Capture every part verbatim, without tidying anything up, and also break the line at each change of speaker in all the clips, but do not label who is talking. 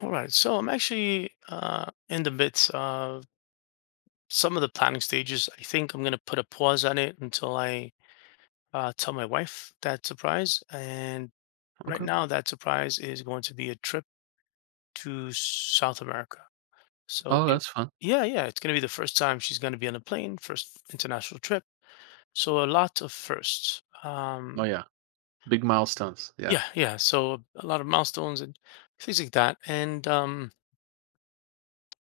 All right, so I'm actually uh, in the midst of some of the planning stages. I think I'm going to put a pause on it until I uh, tell my wife that surprise. And right
Okay.
now, that surprise is going to be a trip to South America. So,
Oh,
it,
that's fun.
yeah, yeah, it's going to be the first time she's going to be on a plane, first international trip. So, a lot of firsts.
Oh,
Um,
yeah. Big milestones. Yeah.
yeah, yeah. So, a lot of milestones and things like that. And um,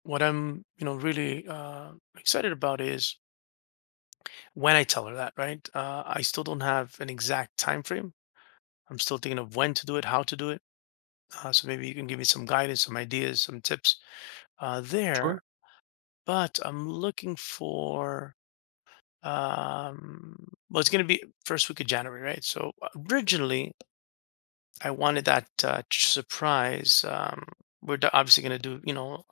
what I'm, you know, really uh, excited about is when I tell her that, right? Uh, I still don't have an exact time frame. I'm still thinking of when to do it, how to do it. Uh, so maybe you can give me some guidance, some ideas, some tips uh, there.
Sure.
But I'm looking for um well, it's going to be first week of January, right? So originally, I wanted that uh, ch- surprise um we're d- obviously going to do you know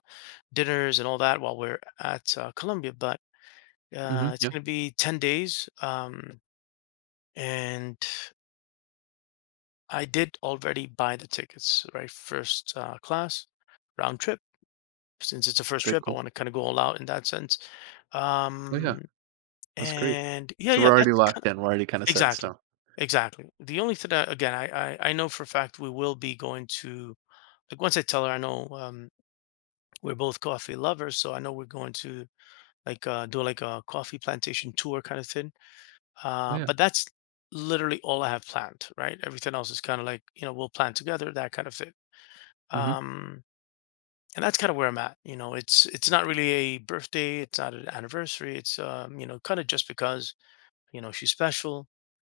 dinners and all that while we're at uh, Colombia. But
hmm
uh, it's
Yeah.
going to be ten days, um, and I did already buy the tickets, right? First uh, class, round trip. Since it's a first
Very
trip, I
cool.
want to kind of go all out in that sense.
Oh, yeah.
Um,
That's great.
and yeah,
So we're
yeah,
already
that's
locked in. We're already kind of set in
Exactly,
stone.
exactly. The only thing that, again, I, I I know for a fact we will be going to, like, once I tell her, I know um, we're both coffee lovers, so I know we're going to, like uh, do like a coffee plantation tour kind of thing.
Oh,
Uh,
yeah.
but that's literally all I have planned, right? Everything else is kind of like you know we'll plan together, that kind of thing.
hmm
Um, and that's kind of where I'm at. You know, it's it's not really a birthday, it's not an anniversary. It's um, you know, kind of just because, you know, she's special,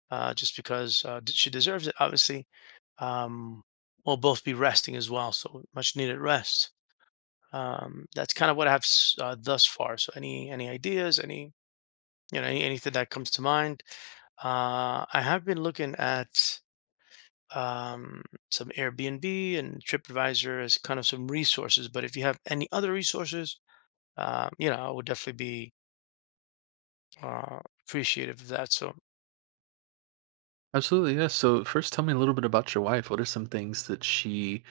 uh, just because uh, d- she deserves it. Obviously, um, we'll both be resting as well, so much needed rest. Um, that's kind of what I have s- uh, thus far. So any any ideas, any, you know, any, anything that comes to mind? Uh, I have been looking at um some Airbnb and Tripadvisor as kind of some resources, but if you have any other resources um, you know, I would definitely be uh, appreciative of that. So,
Absolutely. Yeah. So first, tell me a little bit about your wife. What are some things that she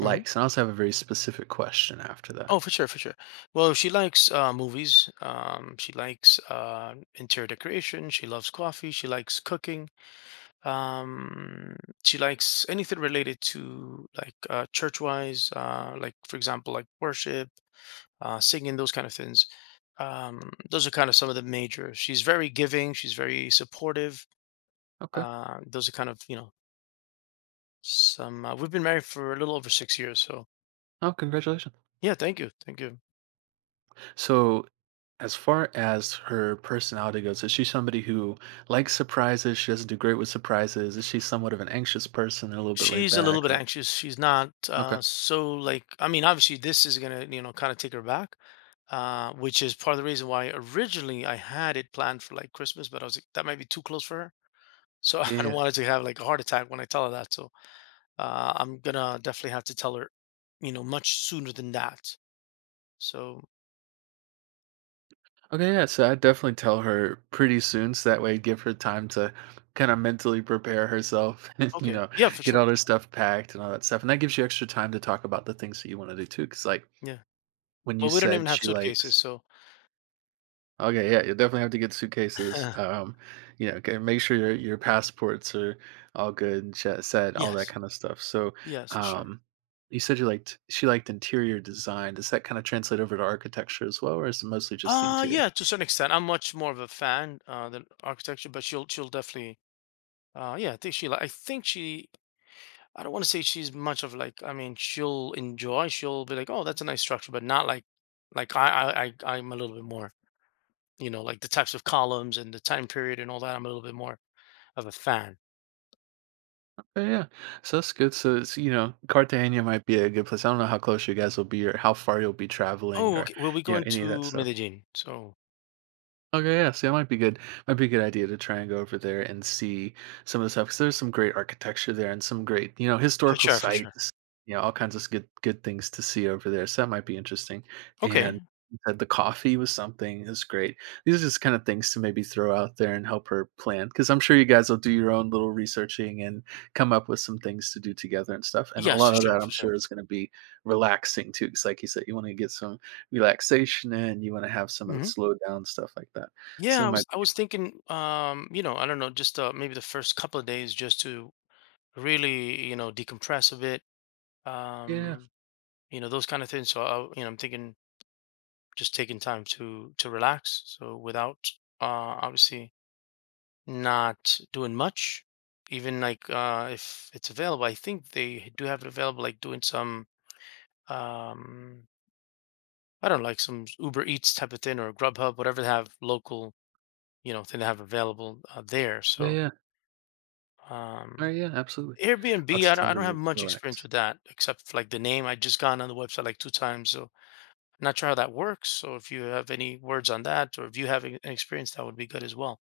mhm.
And I also have a very specific question after that.
Oh, for sure, for sure. Well, she likes uh, movies. Um, she likes uh, interior decoration. She loves coffee. She likes cooking. Um, she likes anything related to like uh, church-wise, uh, like, for example, like worship, uh, singing, those kind of things. Um, those are kind of some of the major. She's very giving. She's very supportive.
Okay.
Uh, those are kind of, you know, some. Uh, we've been married for a little over six years, so.
Oh, congratulations.
Yeah, thank you. Thank you.
So as far as her personality goes, is she somebody who likes surprises? She doesn't do great with surprises. Is she somewhat of an anxious person, a little bit laid
She's a
back?
little bit
Or like,
anxious. She's not
okay.
uh, so, like, I mean, obviously, this is going to, you know, kind of take her back, uh, which is part of the reason why originally I had it planned for like Christmas, but I was like, that might be too close for her. So I
Yeah.
don't
yeah,
want her to have like a heart attack when I tell her that. So uh, I'm going to definitely have to tell her, you know, much sooner than that. So,
Okay, yeah, so I definitely tell her pretty soon, so that way give her time to kind of mentally prepare herself and, you
okay.
know,
Yeah, for
get
sure.
all her stuff packed and all that stuff. And that gives you extra time to talk about the things that you want to do too. Cause like
Yeah.
when you
Well, we don't even
said
have
she
suitcases.
likes,
So,
okay, yeah, you'll definitely have to get suitcases. Um, you know, okay, make sure your your passports are all good and sh- set, all that
yes.
kind of stuff. So,
Yes, for sure.
um, you said you liked she liked interior design. Does that kind of translate over to architecture as well, or is it mostly just the
Uh
interior?
yeah, to a certain extent. I'm much more of a fan uh than architecture, but she'll she'll definitely, uh yeah, I think she like I think she I don't want to say she's much of, like, I mean, she'll enjoy, she'll be like, "Oh, that's a nice structure," but not like, like I I, I I'm a little bit more, you know, like the types of columns and the time period and all that, I'm a little bit more of a fan.
Okay, yeah. So that's good. So it's, you know, Cartagena might be a good place. I don't know how close you guys will be or how far you'll be traveling
Oh,
or,
okay. We'll be
you know,
going
any of that
to
stuff.
Medellin. So
Okay, yeah, see, that might be good. Might be a good idea to try and go over there and see some of the stuff because there's some great architecture there and some great, you know,
for
historical
sure, for sure.
sites. You know, all kinds of good good things to see over there. So that might be interesting.
Okay.
And you said the coffee was something is great. These are just kind of things to maybe throw out there and help her plan because I'm sure you guys will do your own little researching and come up with some things to do together and stuff. And a
Yes,
lot
for
of
sure,
that I'm
for
sure
sure.
is going to be relaxing too, because like you said, you want to get some relaxation and you wanna have some of the
hmm
slow down stuff like that. So
Yeah,
it
I was
might be
I was thinking, um, you know, I don't know, just uh, maybe the first couple of days just to really, you know, decompress a bit,
good. Yeah,
um you know, those kind of things. So I, you know, I'm thinking just taking time to to relax so without, uh, obviously, not doing much, even like, uh, if it's available, I think they do have it available, like doing some um I don't know, like some Uber Eats type of thing or Grubhub, whatever they have local, you know, thing they have available uh, there.
yeah,
so
yeah. Oh,
um
yeah, absolutely.
Airbnb,
Lots
I
of
don't,
time
I
to
don't have
re
much experience
relax.
with that except for like the name. I just gone on the website like two times, so, not sure how that works. So if you have any words on that, or if you have an experience, that would be good as well.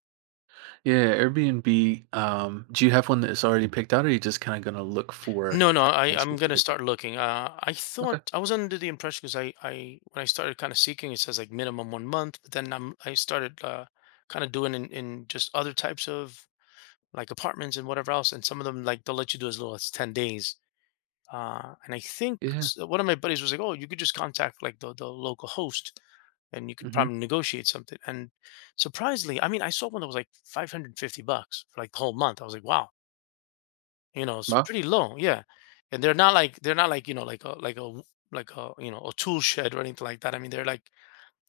Yeah, Airbnb, um, do you have one that's already picked out or are you just kinda gonna look for
No, no, I,
one
I'm gonna
specific thing?
start looking. Uh, I thought
Okay.
I was under the impression because I, I when I started kind of seeking, it says like minimum one month, but then I'm I started uh, kind of doing in, in just other types of, like, apartments and whatever else, and some of them, like, they'll let you do as little as ten days. Uh, and I think
Yeah.
s- uh, one of my buddies was like, "Oh, you could just contact like the the local host, and you could
Mhm.
probably negotiate something." And surprisingly, I mean, I saw one that was like five hundred fifty bucks for like the whole month. I was like, "Wow, you know, it's
Wow.
pretty low." Yeah, and they're not like, they're not like, you know, like a, like a w- like a you know, a tool shed or anything like that. I mean, they're like,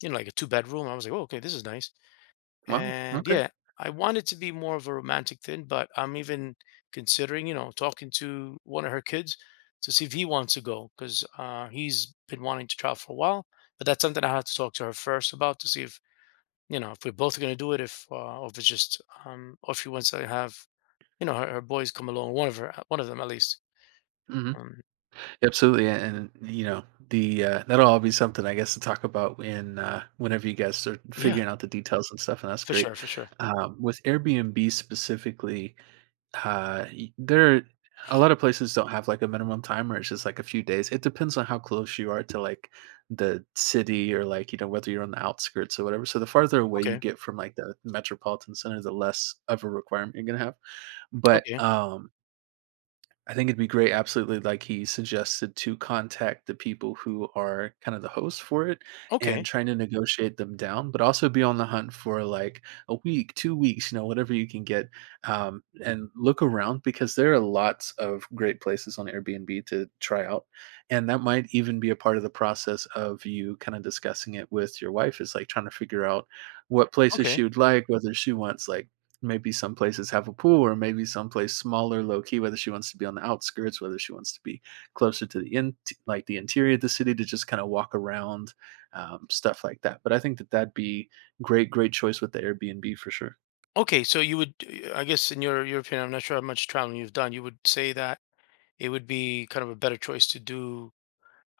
you know, like a two bedroom. I was like, "Oh, okay, this is nice."
Wow.
And
Okay.
yeah, I want it to be more of a romantic thing, but I'm even considering, you know, talking to one of her kids to see if he wants to go because uh, he's been wanting to travel for a while. But that's something I have to talk to her first about to see if, you know, if we're both going to do it, if, uh, or if it's just, um, or if she wants to have, you know, her, her boys come along, one of her, one of them at least.
Mhm.
Um,
Absolutely, and and, you know, the, uh that'll all be something, I guess, to talk about in, uh whenever you guys start
yeah,
figuring out the details and stuff, and that's
for
great.
sure, for sure.
Um, with Airbnb specifically Uh, y there a lot of places don't have, like, a minimum time or it's just, like, a few days. It depends on how close you are to, like, the city or, like, you know, whether you're on the outskirts or whatever. So, the farther away you
Okay,
get from, like, the metropolitan center, the less of a requirement you're gonna have. But,
okay,
um I think it'd be great, absolutely, like he suggested, to contact the people who are kind of the hosts for it and
okay,
trying to negotiate them down, but also be on the hunt for like a week, two weeks, you know, whatever you can get, um, and look around because there are lots of great places on Airbnb to try out, and that might even be a part of the process of you kinda discussing it with your wife is, like, trying to figure out what places
okay.
she would like, whether she wants, like, maybe some places have a pool, or maybe someplace smaller, low key. Whether she wants to be on the outskirts, whether she wants to be closer to the in, like the interior of the city to just kind of walk around, um, stuff like that. But I think that that'd be great, great choice with the Airbnb for sure.
Okay, so you would, I guess, in your your opinion, I'm not sure how much traveling you've done. You would say that it would be kind of a better choice to do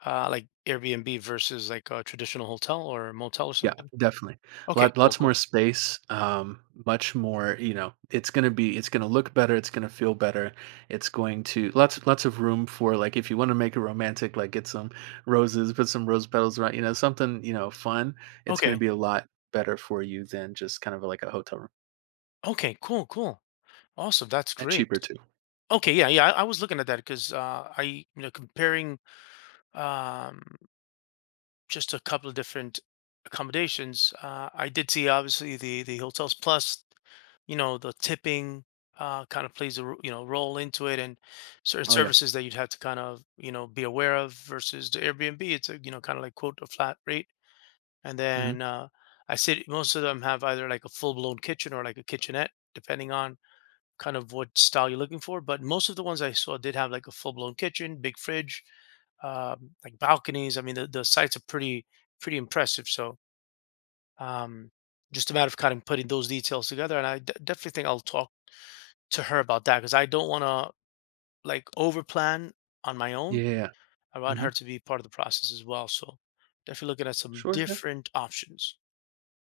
uh, like Airbnb versus like a traditional hotel or motel or
Yeah,
something?
definitely.
Okay,
Lot
cool,
lots
cool.
more space, um, much more, you know, it's gonna be it's gonna look better, it's gonna feel better. It's going to lots lots of room for like if you want to make it romantic, like get some roses, put some rose petals around, you know, something, you know, fun. It's gonna
Okay,
be a lot better for you than just kind of like a hotel room.
okay, cool, cool. Awesome, that's
And
great.
cheaper too.
Okay, yeah, yeah. I, I was looking at that because uh, I, you know, comparing. Um, just a couple of different accommodations. Uh, I did see obviously the the hotels plus, you know, the tipping uh, kind of plays a r- you know role into it, and certain
Oh yeah.
services that you'd have to kind of, you know, be aware of versus the Airbnb. It's a, you know, kind of like quote a flat rate, and
hmm
then uh, I said most of them have either like a full blown kitchen or like a kitchenette, depending on kind of what style you're looking for. But most of the ones I saw did have like a full blown kitchen, big fridge, um, like balconies. I mean, the, the sites are pretty, pretty impressive. So um, just a matter of kind of putting those details together. And I d- definitely think I'll talk to her about that because I don't want to like over plan on my own.
Yeah.
I want
hmm
her to be part of the process as well. So definitely looking at some
Sure. Yeah.
different options.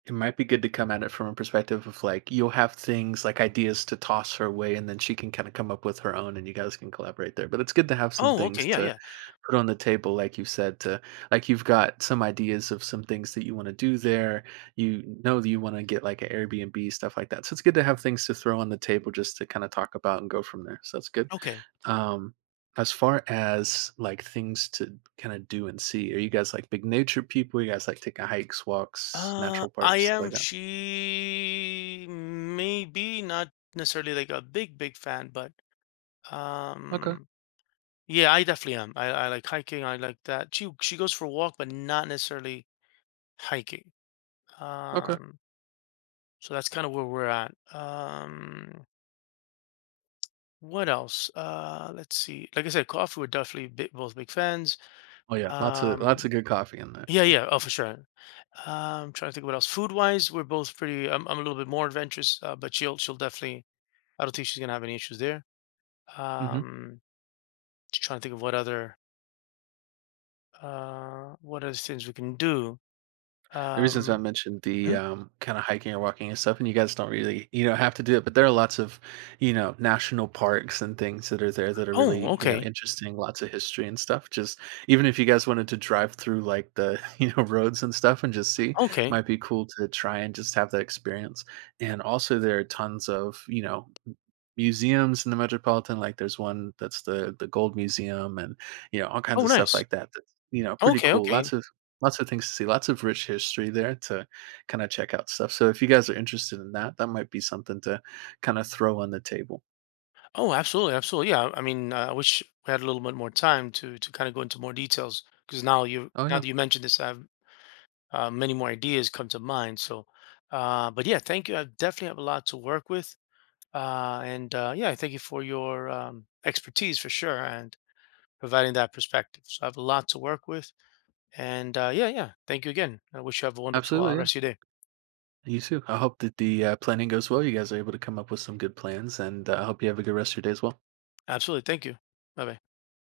It might be good to come at it from a perspective of like you'll have things like ideas to toss her way and then she can kind of come up with her own and you guys can collaborate there. But it's good to have some
Oh,
things
okay, yeah,
to
yeah,
put on the table, like you said, to like you've got some ideas of some things that you want to do there. You know that you want to get like an Airbnb, stuff like that. So it's good to have things to throw on the table just to kind of talk about and go from there. So that's good.
okay.
Um, as far as like things to kind of do and see, are you guys like big nature people? You guys like taking hikes, walks,
Uh,
natural
I
parks, stuff
am.
like that?
She may be not necessarily like a big, big fan, but
Okay,
um, yeah, I definitely am. I, I like hiking. I like that. She she goes for a walk, but not necessarily hiking.
okay.
Um, so that's kind of where we're at. Um, what else? Uh, let's see. Like I said, coffee. We're definitely big, both big fans.
Oh yeah, lots of lots
Um,
of good coffee in there.
yeah, yeah. Oh, for sure. Um, trying to think what else. Food wise, we're both pretty. I'm, I'm a little bit more adventurous, uh, but she'll she'll definitely, I don't think she's gonna have any issues there.
Mhm.
Um, just trying to think of what other uh what other things we can do.
The reasons I
Um,
mentioned the,
hmm?
um, kinda hiking or walking and stuff, and you guys don't really, you know, have to do it, but there are lots of, you know, national parks and things that are there that are
Oh,
really, you know,
okay,
interesting, lots of history and stuff. Just even if you guys wanted to drive through, like, the, you know, roads and stuff and just see,
okay,
might be cool to try and just have that experience. And also there are tons of, you know, museums in the metropolitan, like there's one that's the the gold museum and, you know, all kinds
oh,
of stuff
nice,
like that that's, you know, pretty
okay,
cool.
okay,
Lots of lots of things to see, lots of rich history there to kinda check out stuff. So if you guys are interested in that, that might be something to kinda throw on the table.
oh, absolutely, absolutely, yeah. I mean, uh, I wish we had a little bit more time to to kind of go into more details because now, you,
Oh,
now
yeah.
that you mentioned this, I have uh, many more ideas come to mind. So, uh, but yeah, thank you. I definitely have a lot to work with, uh, and uh, yeah, thank you for your um, expertise for sure, and providing that perspective. So I have a lot to work with. And uh, yeah, yeah. Thank you again. I wish you have a wonderful uh,
Absolutely, yeah.
rest of your day.
You too. I hope that the, uh, planning goes well, you guys are able to come up with some good plans, and, uh, I hope you have a good rest of your day as well.
Absolutely. Thank you. Bye bye.